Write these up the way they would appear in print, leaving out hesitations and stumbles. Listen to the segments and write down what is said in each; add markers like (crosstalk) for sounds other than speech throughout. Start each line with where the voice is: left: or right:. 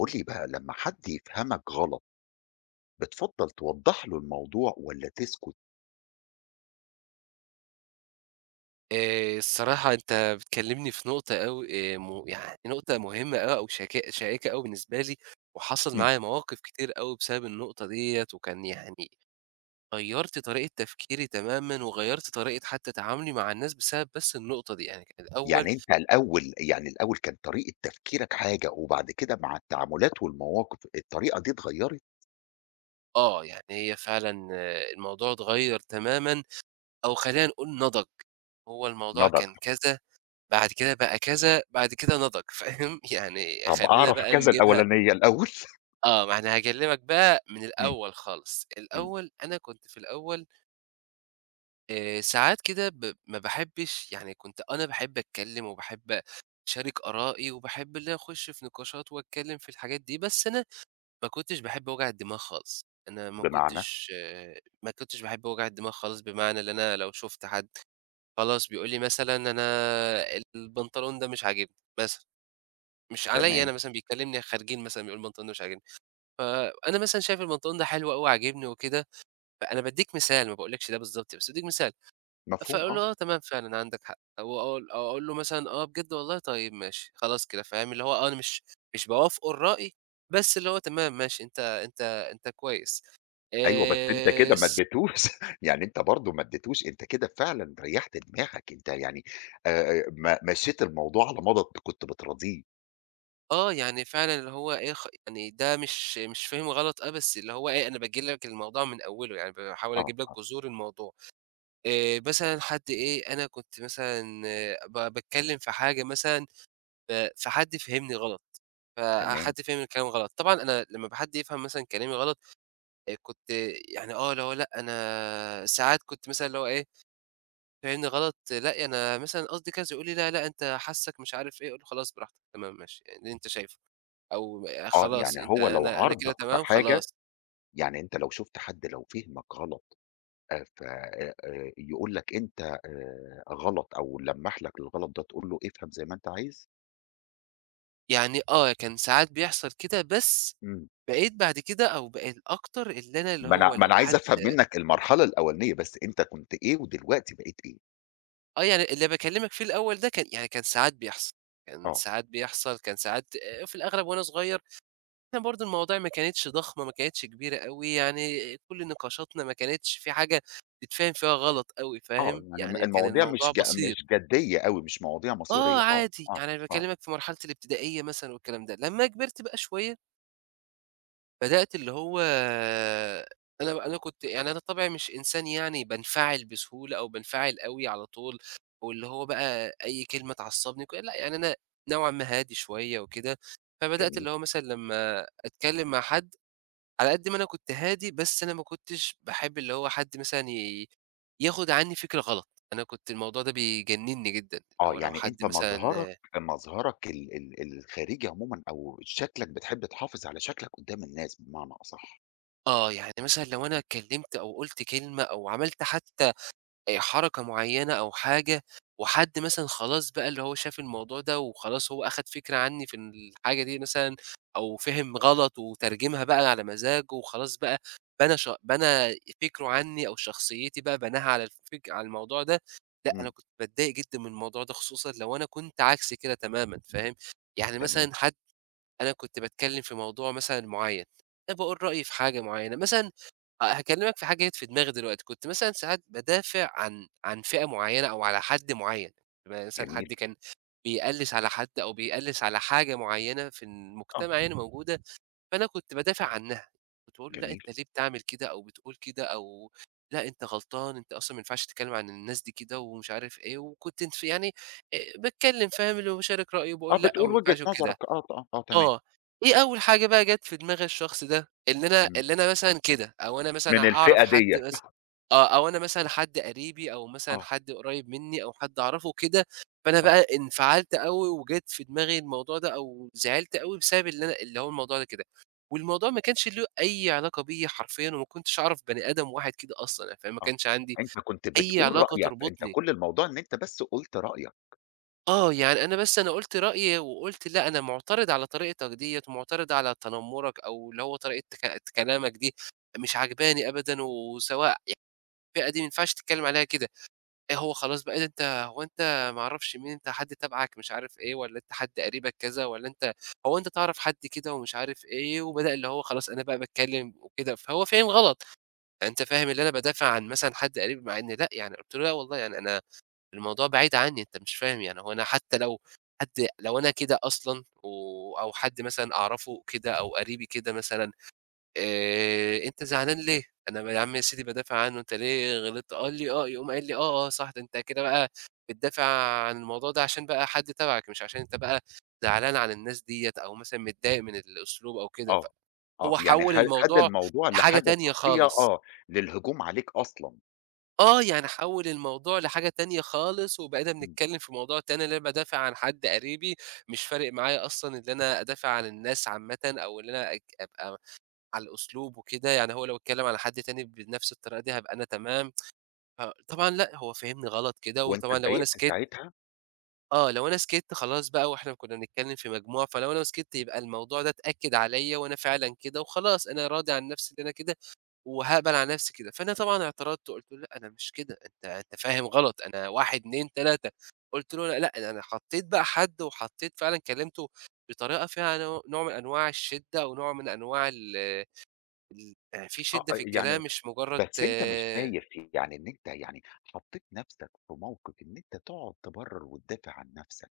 left: قُل لي بقى لمّا حد يفهمك غلط، بتفضّل توضّح له الموضوع والّا تسكت؟
right: الصراحة أنت بتكلّمني في نقطة أوي، م يعني نقطة مهمة أوي أو شائكة أوي بالنسبة لي، وحصل
left: إمم.
right: معايا مواقف كتير أوي بسبب النقطة ديّة، وكان يعني غيّرت طريقة تفكيري تمامًا، وغيّرت طريقة حتى تعاملي مع الناس بسبب بس النقطة دي، يعني كان الأول
left: يعني أنت الأول يعني الأول كان طريقة تفكيرك حاجة وبعد كده مع التعاملات والمواقف الطريقة دي اتغيّرت؟
right: آه، يعني هي فعلًا الموضوع اتغيّر تمامًا أو خلّينا نقول نضج، هو الموضوع
left: نضج،
right: كان كذا، بعد كده بقى كذا، بعد كده نضج، (laughs) فاهم؟ يعني
left: طب
right: خلّينا
left: أعرف
right: بقى
left: كذا
right: نجيبها
left: الأولانية الأول. (laughs)
right: آه، ما أنا هاكلمك بقى من
left: إمم،
right: الأول خالص،
left: إمم،
right: الأول أنا كنت في الأول ساعات كده ما باحبش، يعني كنت أنا باحب أتكلم وباحب أشارك آرائي، وباحب اللي أنا أخش في نقاشات وأتكلم في الحاجات دي، بس أنا ما كنتش باحب وجع الدماغ خالص، أنا
left: بمعنى؟
right: ما كنتش باحب وجع الدماغ خالص، بمعنى اللي أنا لو شُفت حد خلاص بيقول لي مثلًا أنا البنطلون ده مش عاجبني مثلًا، مش عليّا أنا
left: تمام،
right: مثلًا بيكلمني خارجين مثلًا بيقول البنطلون ده مش عاجبني. فأنا مثلًا شايف البنطلون ده حلو أوي عاجبني وكده، فأنا بادّيك مثال، ما باقولكش ده بالضبط، بس بادّيك مثال،
left: مفهوم
right: فأقول له
left: آه،
right: آه تمام فعلًا عندك حق، أو أقول له مثلًا آه بجد والله طيب ماشي، خلاص كده فاهم، اللي هو آه أنا مش باوافقه الرأي، بس اللي هو تمام ماشي أنت كويس.
left: أيوه بس (laughs) أنت كده ما
right: س
left: ادّيتوش (laughs) يعني أنت برضه ما ادّيتوش أنت كده فعلًا ريّحت دماغك، أنت يعني ما مشّيت الموضوع على مضض كنت بتراضيه،
right: آه يعني فعلًا اللي هو إيه، يعني ده مش فِهِم غلط آه، بس اللي هو إيه أنا باجيب لك الموضوع من أوله، يعني باحاول
left: آه،
right: أجيب لك
left: آه،
right: جذور الموضوع. مثلًا حد إيه، أنا كنت مثلًا آه، باتكلّم في حاجة مثلًا ف فحد فهمني غلط،
left: تمام.
right: فحد فهم الكلام غلط. طبعًا أنا لمّا حد يفهم مثلًا كلامي غلط كنت يعني آه، اللي هو لأ، أنا ساعات كنت مثلًا اللي هو إيه، فهمني غلط، لأ أنا مثلًا قصدي كذا، يقول لي: "لا، لأ أنت حاسّك مش عارف إيه." أقول له: "خلاص براحتك، تمام ماشي، يعني اللي أنت شايفه." أو
left: آه،
right: خلاص
left: يعني
right: أنت
left: هو لو
right: أنا كده
left: عارضك في
right: تمام،
left: حاجة
right: خلاص.
left: يعني أنت لو شُفت حد لو فهمك غلط ف يقول لك أنت غلط أو لمّح لك الغلط ده تقول له افهم زي ما أنت عايز؟
right: يعني آه، كان ساعات بيحصل كده، بس
left: إمم،
right: بقيت بعد كده أو بقى الأكتر اللي أنا اللي
left: ما أنا
right: هو
left: ما أنا
right: لو
left: عايز
right: حد
left: أفهم منك المرحلة الأولانية بس، أنت كنت إيه ودلوقتي بقيت إيه؟
right: آه، يعني اللي باكلّمك فيه الأول ده كان يعني كان
left: آه،
right: ساعات بيحصل، كان ساعات في الأغلب وأنا صغير، إحنا برضه المواضيع ما كانتش ضخمة، ما كانتش كبيرة أوي، يعني كل نقاشاتنا ما كانتش في حاجة تتفهم فيها غلط أوي،
left: آه،
right: فاهم؟
left: يعني
right: يعني كان
left: المواضيع
right: الموضوع
left: مش ج
right: بسيط.
left: مش جدية أوي، مش مواضيع مصيرية،
right: آه،
left: آه،
right: عادي،
left: آه،
right: يعني أنا
left: آه،
right: باكلّمك في مرحلة الابتدائية مثلًا والكلام ده، لمّا كبرت بقى شوية بدأت اللي هو أنا كنت، يعني أنا طبعي مش إنسان يعني بانفعل بسهولة أو بانفعل أوي على طول، أو اللي هو بقى أي كلمة تعصّبني وكده، لأ، يعني أنا نوعًا ما هادي شوية وكده، فبدأت
left: جميل،
right: اللي هو مثلًا لمّا أتكلّم مع حد، على قد ما أنا كنت هادي، بس أنا ما كنتش باحب اللي هو حد مثلًا ياخد عنّي فكرة غلط، أنا كنت الموضوع ده بيجنّني جدًا،
left: آه،
right: لو
left: يعني
right: حد
left: أنت مظهرك
right: مثلًا
left: مظهرك ال ال الخارجي عمومًا أو شكلك بتحب تحافظ على شكلك قدّام الناس بمعنى أصح.
right: آه، يعني مثلًا لو أنا اتكلّمت أو قُلت كلمة أو عملت حتى حركة معيّنة أو حاجة، وحد مثلًا خلاص بقى اللي هو شاف الموضوع ده وخلاص هو أخد فكرة عنّي في الحاجة دي مثلًا أو فِهِم غلط وترجمها بقى على مزاجه وخلاص بقى بنى فكره عنّي أو شخصيتي بقى بناها على الفك على الموضوع ده، لأ أنا
left: إمم،
right: كنت باتضايق جدًا من الموضوع ده خصوصًا لو أنا كنت عكسي كده تمامًا فاهم؟ يعني
left: تمام،
right: مثلًا حد أنا كنت باتكلّم في موضوع مثلًا معيّن، أنا باقول رأيي في حاجة معيّنة، مثلًا آه، هاكلمك في حاجة جت في دماغي دلوقتي، كنت مثلًا ساعات بادافع عن فئة معيّنة أو على حد معيّن، يعني مثلًا
left: جميل،
right: حد كان بيقلِّس على حد أو بيقلِّس على حاجة معيّنة في
left: آه.
right: المجتمع يعني موجودة، فأنا كنت بادافع عنها، كنت باقول له: "لأ،
left: جميل.
right: أنت ليه بتعمل كده أو بتقول كده أو لأ، أنت غلطان، أنت أصلًا ما ينفعش تتكلم عن الناس دي كده." ومش عارف إيه، وكنت ف يعني باتكلم فاهم، اللي هو باشارك رأيي
left: آه،
right: وباقول لأ،
left: بتقول
right: وما
left: وجهة
right: ينفعش
left: نظرك
right: وكده.
left: آه، ط آه تمام.
right: آه، إيه أول حاجة بقى جات في دماغ الشخص ده، إن أنا
left: إمم،
right: اللي أنا مثلًا كده، أو أنا
left: من
right: مثلًا أعرف
left: الفئة
right: حد
left: ديّة.
right: مثلًا
left: (laughs)
right: آه، أو أنا مثلًا حد قريبي أو مثلًا
left: آه،
right: حد قريب مني أو حد أعرفه كده، فأنا
left: آه،
right: بقى انفعلت أوي وجات في دماغي الموضوع ده أو زعلت أوي بسبب اللي أنا اللي هو الموضوع ده كده، والموضوع ما كانش له أي علاقة بيّا حرفيًا وما كنتش أعرف بني آدم واحد كده أصلًا، يعني فاهم، ما
left: آه.
right: كانش عندي
left: أنت كنت
right: أي
left: بتقول
right: علاقة
left: رأيك، أنت
right: تربطني.
left: كل الموضوع إن أنت بس قُلت رأيك،
right: آه، يعني أنا بس أنا قُلت رأيي وقُلت لأ، أنا مُعترض على طريقتك ديّة ومُعترض على تنمُّرك أو اللي هو طريقة كلامك دي مش عاجباني أبدًا وسواء يعني الفئة دي ما ينفعش تتكلّم عليها كده. إيه هو خلاص بقى إيه ده، أنت هو أنت ما أعرفش مين، أنت حد تبعك مش عارف إيه والّا أنت حد قريبك كذا والّا أنت هو أنت تعرف حد كده ومش عارف إيه، وبدأ اللي هو خلاص أنا بقى باتكلّم وكده، فهو فاهم غلط. أنت فاهم اللي أنا بادافع عن مثلًا حد قريب مع إن لأ، يعني قُلت له: "لأ والله يعني أنا الموضوع بعيد عني، أنت مش فاهم يعني هو أنا حتى لو حد لو أنا كده أصلًا أو حد مثلًا أعرفه كده أو قريبي كده مثلًا، أنت زعلان ليه؟ أنا يا عم يا سيدي بادافع عنه، أنت ليه غلطت؟ قال لي آه، يقوم قايل لي آه، آه، صح، ده أنت كده بقى بتدافع عن الموضوع ده عشان بقى حد تبعك، مش عشان أنت بقى زعلان على الناس ديّة أو مثلًا متضايق من الأسلوب أو كده،
left: آه، آه،
right: فهو
left: يعني
right: حوّل
left: خَد
right: الموضوع
left: الموضوع
right: لحاجة
left: لحاجة
right: تانية
left: شخصية
right: خالص.
left: آه، للهجوم عليك أصلًا،
right: آه، يعني حوّل الموضوع لحاجة تانية خالص، وبقينا
left: إمم،
right: بنتكلّم في موضوع تاني اللي أنا بادافع عن حد قريبي، مش فارق معايا أصلًا اللي أنا أدافع عن الناس عامةً أو اللي أنا أبقى على الأسلوب وكده، يعني هو لو اتكلّم على حد تاني بنفْس الطريقة دي هابقى أنا تمام، فطبعًا لأ، هو فهمني غلط كده،
left: وأنت
right: وطبعًا لو أنا
left: اتضايقت
right: سكِتّ
left: ساعتها
right: آه، لو أنا سكِتّ خلاص بقى وإحنا كنّا بنتكلّم في مجموعة، فلو أنا سكِتّ يبقى الموضوع ده اتأكد عليّا وأنا فعلًا كده وخلاص، أنا راضي عن نفْسي إن أنا كده. وهاقبل على نفسي كده، فأنا طبعًا اعترضت وقُلت له: "لأ أنا مش كده، أنت فاهم غلط، أنا 1، 2، 3" قُلت له: "أنا لأ، ده أنا حطيت بقى حد وحطيت فعلًا كلمته بطريقة فيها نوع من أنواع الشِدّة ونوع من أنواع ال يعني في
left: آه،
right: شِدّة في
left: يعني
right: الكلام مش مجرّد"
left: بس أنت مش
right: آه،
left: شايف يعني إن أنت يعني حطّيت نَفْسك في موقف إن أنت تقعد تبرّر وتدافع عن نَفْسك،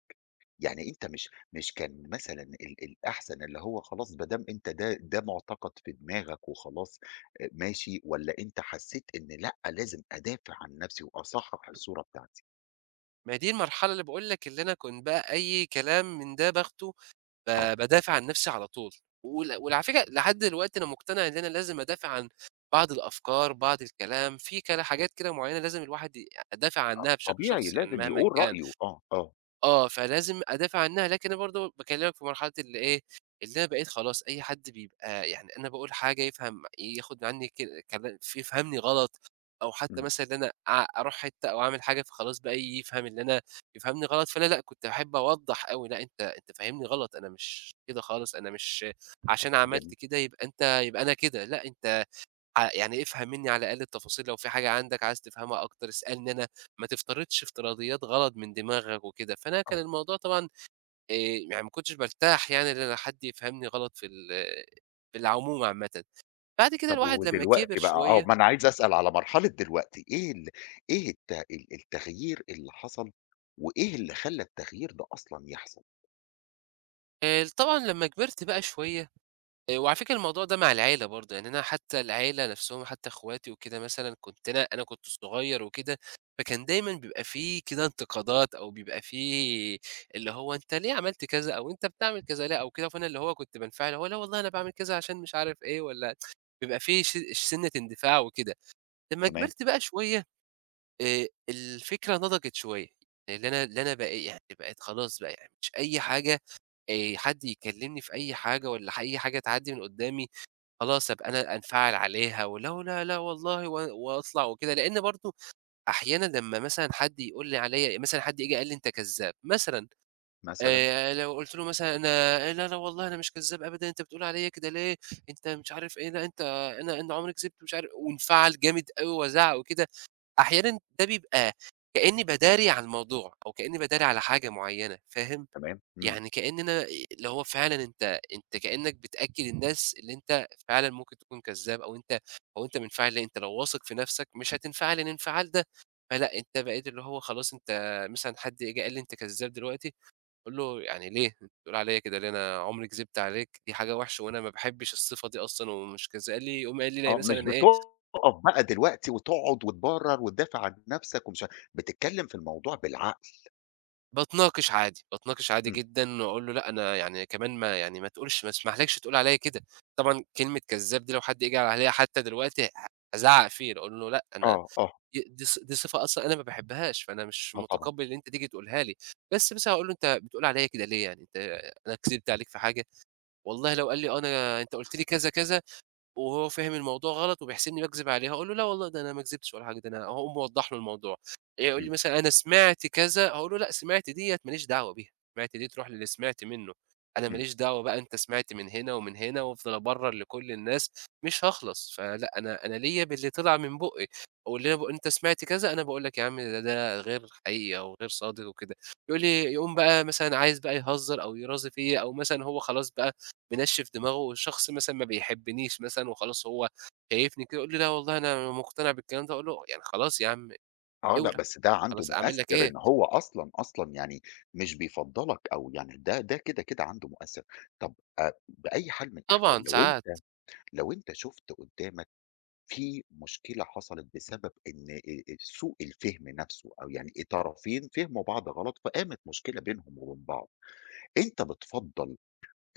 left: يعني أنت مش كان مثلًا الأحسن اللي هو خلاص ما دام أنت ده مُعتقد في دماغك وخلاص ماشي، والّا أنت حسّيت إن لأ، لازم أدافع عن نَفْسي وأصحّح الصورة بتاعتي؟
right: ما هي دي المرحلة اللي باقول لك اللي أنا كنت بقى أي كلام من ده باخده
left: آه،
right: بادافع عن نفسي على طول، وعلى فكرة لحد دلوقتي أنا مقتنع إن أنا لازم أدافع عن بعض الأفكار، بعض الكلام، في كده حاجات كده معيّنة لازم الواحد أدافع
left: آه،
right: عنها بشكل
left: طبيعي
right: شخصي يعني
left: لازم
right: مهمًا
left: يقول
right: كان.
left: رأيه، آه، آه،
right: آه، فلازم أدافع عنها، لكن أنا برضه باكلمك في مرحلة اللي إيه، اللي أنا بقيت خلاص أي حد بيبقى يعني أنا باقول حاجة يفهم ياخد عني كلام يفهمني غلط، أو حتى
left: إمم،
right: مثلًا إن أنا أروح حتة أو أعمل حاجة فخلاص بقى يفهم اللي أنا يفهمني غلط، فأنا لأ، كنت باحب أوضّح أوي، لأ أنت فاهمني غلط، أنا مش كده خالص، أنا مش عشان
left: جميل،
right: عملت كده يبقى أنت يبقى أنا كده، لأ أنت يعني افهم منّي على الأقل التفاصيل، لو في حاجة عندك عايز تفهمها أكتر اسألني أنا، ما تفترضش افتراضيات غلط من دماغك وكده، فأنا كان
left: آه.
right: الموضوع طبعًا آآ يعني ما كنتش بارتاح، يعني إن أنا حد يفهمني غلط في في العموم عامةً. بعد كده
left: طب
right: الواحد لمّا كِبِر
left: ودلوقتي بقى
right: شوية
left: ما أنا عايز أسأل على مرحلة دلوقتي، إيه ال إيه الت ال التغيير اللي حصل، وإيه اللي خلّى التغيير ده أصلًا يحصل؟
right: طبعًا لمّا كبرت بقى شوية وعلى فكرة الموضوع ده مع العيلة برضه، يعني أنا حتى العيلة نَفْسهم حتى أخواتي وكده مثلًا كنت أنا كنت صغير وكده، فكان دايمًا بيبقى في كده انتقادات أو بيبقى في اللي هو أنت ليه عملت كذا أو أنت بتعمل كذا ليه أو كده، فأنا اللي هو كنت بانفعل اللي هو لا والله أنا باعمل كذا عشان مش عارف إيه والّا بيبقى في سِنّة اندفاع وكده. لمّا
left: تمام،
right: كبرت بقى شوية الفكرة نضجت شوية. اللي أنا يعني بقيت خلاص بقى يعني مش أي حاجة، حد يكلمني في أي حاجة والّا أي حاجة تعدّي من قدّامي خلاص أبقى أنا أنفعل عليها، ولو لا، لأ والله وأطلع وكده، لإن برضه أحيانًا لمّا مثلًا حد يقول لي عليَّ، مثلًا حد ييجي قال لي أنت كذاب مثلًا،
left: مثلًا،
right: لو قُلت له مثلًا أنا لا، لا والله أنا مش كذاب أبدًا، أنت بتقول عليَّ كده ليه؟ أنت مش عارف إيه، لأ أنت أنا عمري كذبت مش عارف، وانفعل جامد أوي وازعق وكده. أحيانًا ده بيبقى كإني باداري على الموضوع، أو كإني باداري على حاجة معينة، فاهم؟
left: تمام، إمم،
right: يعني كأن أنا إيه، اللي هو فعلًا أنت كأنك بتأكّد الناس اللي أنت فعلًا ممكن تكون كذّاب، أو أنت منفعل ليه، أنت لو واثق في نَفْسك مش هتنفعل الانفعال ده. فلأ أنت بقيت اللي هو خلاص، أنت مثلًا حد جه قال لي أنت كذّاب دلوقتي، أقول له: "يعني ليه؟ أنت بتقول عليّا كده ليه؟ أنا عمري كدبت عليك، دي حاجة وحشة وأنا ما باحبّش الصفة دي أصلًا ومش كذا." قال لي، يقوم قايل لي لا
left: آه، مش
right: مثلًا إيه،
left: بتقف بقى دلوقتي وتقعد وتبرر وتدافع عن نفسك ومش ع بتتكلم في الموضوع بالعقل،
right: باتناقش عادي، باتناقش عادي
left: إمم،
right: جدًا وأقول له: "لأ أنا يعني كمان ما يعني ما تقولش، ما اسمحلكش تقول عليّا كده." طبعًا كلمة كذاب دي لو حد جه عليّا حتى دلوقتي هازعّق فيه، أقول له: "لأ أنا
left: آه، آه،
right: ي دي ص دي صفة أصلًا أنا ما باحبهاش، فأنا مش
left: آه طبعًا،
right: متقبّل إن أنت تيجي تقولها لي." بس مثلًا هاقول له: "أنت بتقول عليّا كده ليه؟ يعني أنت أنا كذبت عليك في حاجة؟" والله لو قال لي: "آه أنا أنت قُلت لي كذا، كذا." وهو فاهم الموضوع غلط وبيحسبني باكذب عليها، أقول له: "لا والله ده أنا ما كذبتش ولا حاجة، ده أنا" أقوم موضّح له الموضوع. إيه، يقول
left: إمم،
right: لي مثلًا: "أنا سمعت كذا." هاقول له: "لأ، سمعت ديّة ما ليش دعوة بيها، سمعت دي تروح للي سمعت منّه، أنا ما
left: إمم،
right: ليش دعوة بقى أنت سمعت من هنا ومن هنا." وافضل أبرّر لكل الناس، مش هاخلص. فلأ، أنا ليّا باللي طلع من بُقّي، واللي أنا ب "أنت سمعت كذا." أنا باقول لك: "يا عم ده غير حقيقي أو غير صادق وكده." يقول لي، يقوم بقى مثلًا عايز بقى يهزّر أو يرازي فيّا، أو مثلًا هو خلاص بقى منشِّف دماغه والشخص مثلًا ما بيحبنيش مثلًا وخلاص هو شايفني كده، يقول لي: "لأ والله أنا مقتنع بالكلام ده." أقول له: "يعني خلاص يا عم
left: آه، لأ
right: اولع،
left: بس ده عنده
right: خلاص أعمل لك
left: مؤثر
right: إيه؟"
left: إن هو أصلًا يعني مش بيفضّلك أو يعني ده كده، كده عنده مؤثر، طب بأي حال من الأحوال
right: طبعًا
left: لو
right: ساعات.
left: أنت لو أنت شُفت قدّامك في مشكلة حصلت بسبب إن سوء الفهم نفسه أو يعني طرفين فهموا بعض غلط، فقامت مشكلة بينهم وبين بعض، أنت بتفضّل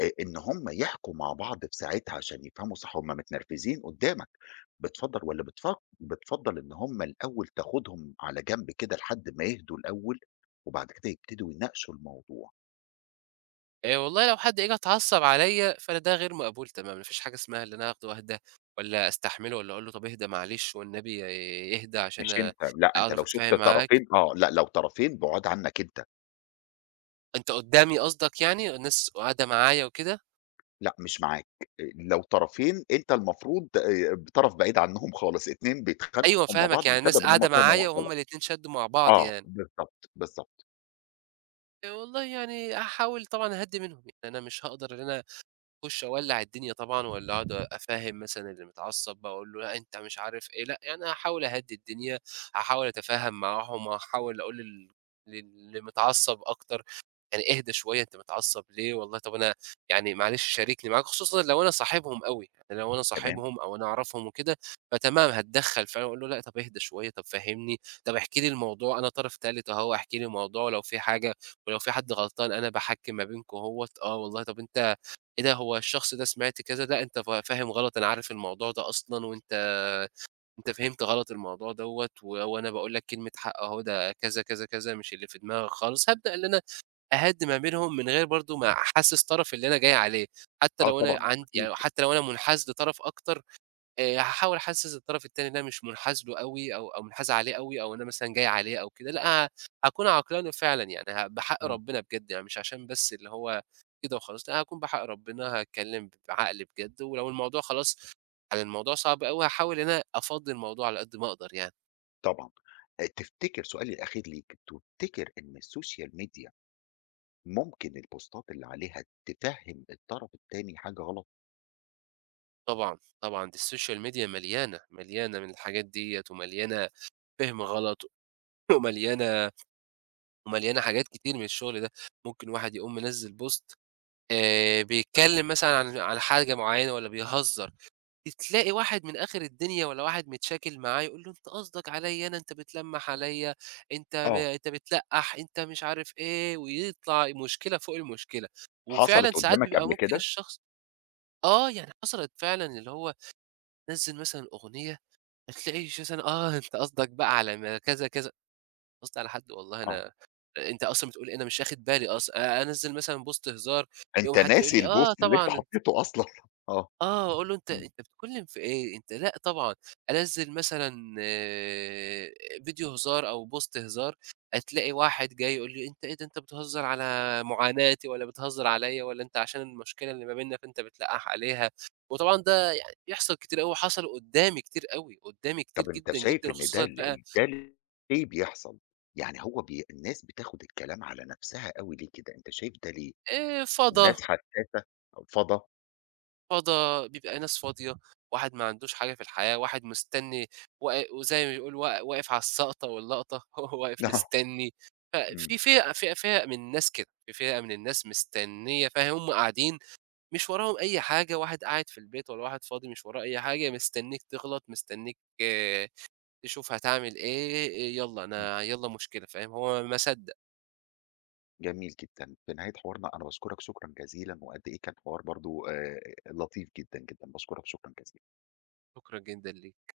left: إن هم يحكوا مع بعض في ساعتها عشان يفهموا صح، هم متنرفزين قدّامك، بتفضّل والّا بتفضّل إن هم الأول تاخدهم على جنب كده لحد ما يهدوا الأول، وبعد كده يبتدوا يناقشوا الموضوع؟
right: والله لو حد جه اتعصّب عليّا، فأنا ده غير مقبول تمامًا، ما فيش حاجة اسمها اللي أنا آخده أهداه والّا أستحمله والّا أقول له طب اهدى معلش والنبي اهدى
left: مش
right: عشان
left: أنت، لأ أنت
right: أعرف
left: لو شُفت
right: أتفاهم معاك.
left: طرفين لأ لو طرفين بُعاد عنك أنت.
right: أنت قدّامي قصدك يعني؟ الناس قاعدة معايا وكده؟
left: لأ، مش معاك، لو طرفين أنت المفروض بطرف بعيد عنهم خالص، 2
right: أيوه
left: بيتخانقوا مع
right: فاهمك،
left: بعض
right: يعني الناس
left: بسبب إن هُم
right: قاعدة
left: فهموا
right: معايا
left: بعض
right: وهُم
left: غلط.
right: الاتنين شدّوا مع بعض
left: آه،
right: يعني.
left: بالضبط، بالضبط،
right: والله يعني هاحاول طبعًا أهدّي منهم، يعني أنا مش هاقدر إن أنا أخُش أولّع الدنيا طبعًا، والّا أقعد أفهّم مثلًا اللي متعصّب بقى أقول له لأ أنت مش عارف إيه، لأ، يعني هاحاول أهدّي الدنيا، هاحاول أتفاهم معاهم، هاحاول أقول للي متعصّب أكتر، يعني اهدى شوية أنت متعصّب ليه، والله طَب أنا يعني معلش شاركني معاك، خصوصًا لو أنا صاحبهم أوي، يعني لو أنا
left: تمام،
right: صاحبهم أو أنا أعرفهم وكده، فتمام هاتدخّل فعلًا وأقول له لأ طَب اهدى شوية، طَب فهّمني، طَب احكِ لي الموضوع، أنا طرف تالت أهو، احكِ لي الموضوع ولو في حاجة ولو في حد غلطان أنا باحكّم ما بينكم أهوّة، آه والله طَب أنت إيه ده، هو الشخص ده سمعت كذا، لأ أنت فاهم غلط، أنا عارف الموضوع ده أصلًا وأنت فهمت غلط الموضوع دوّة، وأنا باقول لك كلمة حق أهو، ده كذا، كذا، كذا، مش اللي في دماغك خالص. هابدأ إن أنا أهدّي ما بينهم من غير برضه ما أحسِّس طرف اللي أنا جاي عليه، حتى
left: آه
right: لو أنا
left: طبعًا،
right: عند
left: أكيد،
right: يعني حتى لو أنا مُنحاز لطرف أكتر، هاحاول أحسّس الطرف التاني إن أنا مش منحاز له أوي، أو منحاز عليه أوي أو أنا مثلًا جاي عليه أو كده، لأ، هاكون عقلاني فعلًا يعني بحق
left: إمم،
right: ربنا بجد، يعني مش عشان بس اللي هو كده وخلاص، لأ، هاكون بحق ربنا هاتكلّم بعقل بجد، ولو الموضوع خلاص يعني الموضوع صعب أوي هاحاول إن أنا أفضّي الموضوع على قد ما أقدر يعني.
left: طبعًا. تفتكر سؤالي الأخير ليك، تفتكر إن السوشيال ميديا ممكن البوستات اللي عليها تفهم الطرف التاني حاجة غلط؟
right: طبعًا، طبعًا دي السوشيال ميديا مليانة، مليانة من الحاجات ديّة، ومليانة فِهم غلط (laughs) ومليانة، ومليانة حاجات كتير من الشغل ده، ممكن واحد يقوم منزّل بوست بيتكلّم مثلًا عن حاجة معيّنة والّا بيهزّر، تلاقي واحد من آخر الدنيا والّا واحد متشاكل معاه يقول له: "أنت قصدك عليّا أنا، أنت بتلمّح عليّا،
left: آه،
right: أنت بتلقّح، أنت مش عارف إيه." ويطلع مشكلة فوق المشكلة. وفعلًا
left: حصلت
right: ساعات
left: قدّامك
right: بيبقى
left: قبل
right: ممكن
left: كده؟
right: الشخص، آه، يعني حصلت فعلًا اللي هو نزّل مثلًا أغنية، هتلاقي مثلًا "آه، (laughs) أنت قصدك بقى على ما كذا، كذا." قصدي على حد، والله
left: آه،
right: أنا أنت أصلًا بتقول إيه، أنا مش واخد بالي، أصل أنزّل مثلًا بوست هزار، يقوم
left: أنت
right: حد يقول
left: ناسي
right: لي: "آه
left: البوست اللي أنت
right: طبعًا."
left: حطيته أصلًا، (laughs) آه.
right: آه، أقول له: "أنت بتتكلّم في إيه؟ أنت" لأ طبعًا، أنزّل مثلًا فيديو هزار أو بوست هزار، هتلاقي واحد جاي يقول لي: "أنت إيه ده، أنت بتهزّر على معاناتي والّا بتهزّر عليّا، والّا أنت عشان المشكلة اللي ما بيننا فأنت بتلقّح عليها." وطبعًا ده يعني بيحصل كتير أوي، وحصل قُدّامي كتير أوي، قُدّامي كتير
left: طب أنت
right: جدًا،
left: شايف
right: جدًا،
left: إن ده
right: وخصوصًا
left: ال
right: بقى
left: ال ده ليه بيحصل؟ يعني هو الناس بتاخد الكلام على نفسها أوي ليه كده، أنت شايف ده ليه؟
right: فَضَى،
left: الناس حساسة، فضا
right: فضا بيبقى ناس فاضية، واحد ما عندوش حاجة في الحياة، واحد مستني وزي ما بيقول واقف على السقطة واللقطة، (laughs) هو واقف
left: (laughs) آه،
right: مستني،
left: إمم،
right: ففي فئة من الناس كده، في فئة من الناس مستنية، فهُم قاعدين مش وراهم أي حاجة، واحد قاعد في البيت والّا واحد فاضي مش وراه أي حاجة، مستنيك تغلط، مستنيك آه، تشوف هتعمل إيه، يالّا
left: إمم،
right: أنا يالّا مشكلة، فاهم؟ هو ما صدّق.
left: (laughs) جميل جدًا، في نهاية حوارنا أنا باشكرك شكرًا جزيلًا، وقد إيه كان حوار برضه لطيف جدًا، جدًا، باشكرك شكرًا جزيلًا.
right: شكرًا جدًا ليك.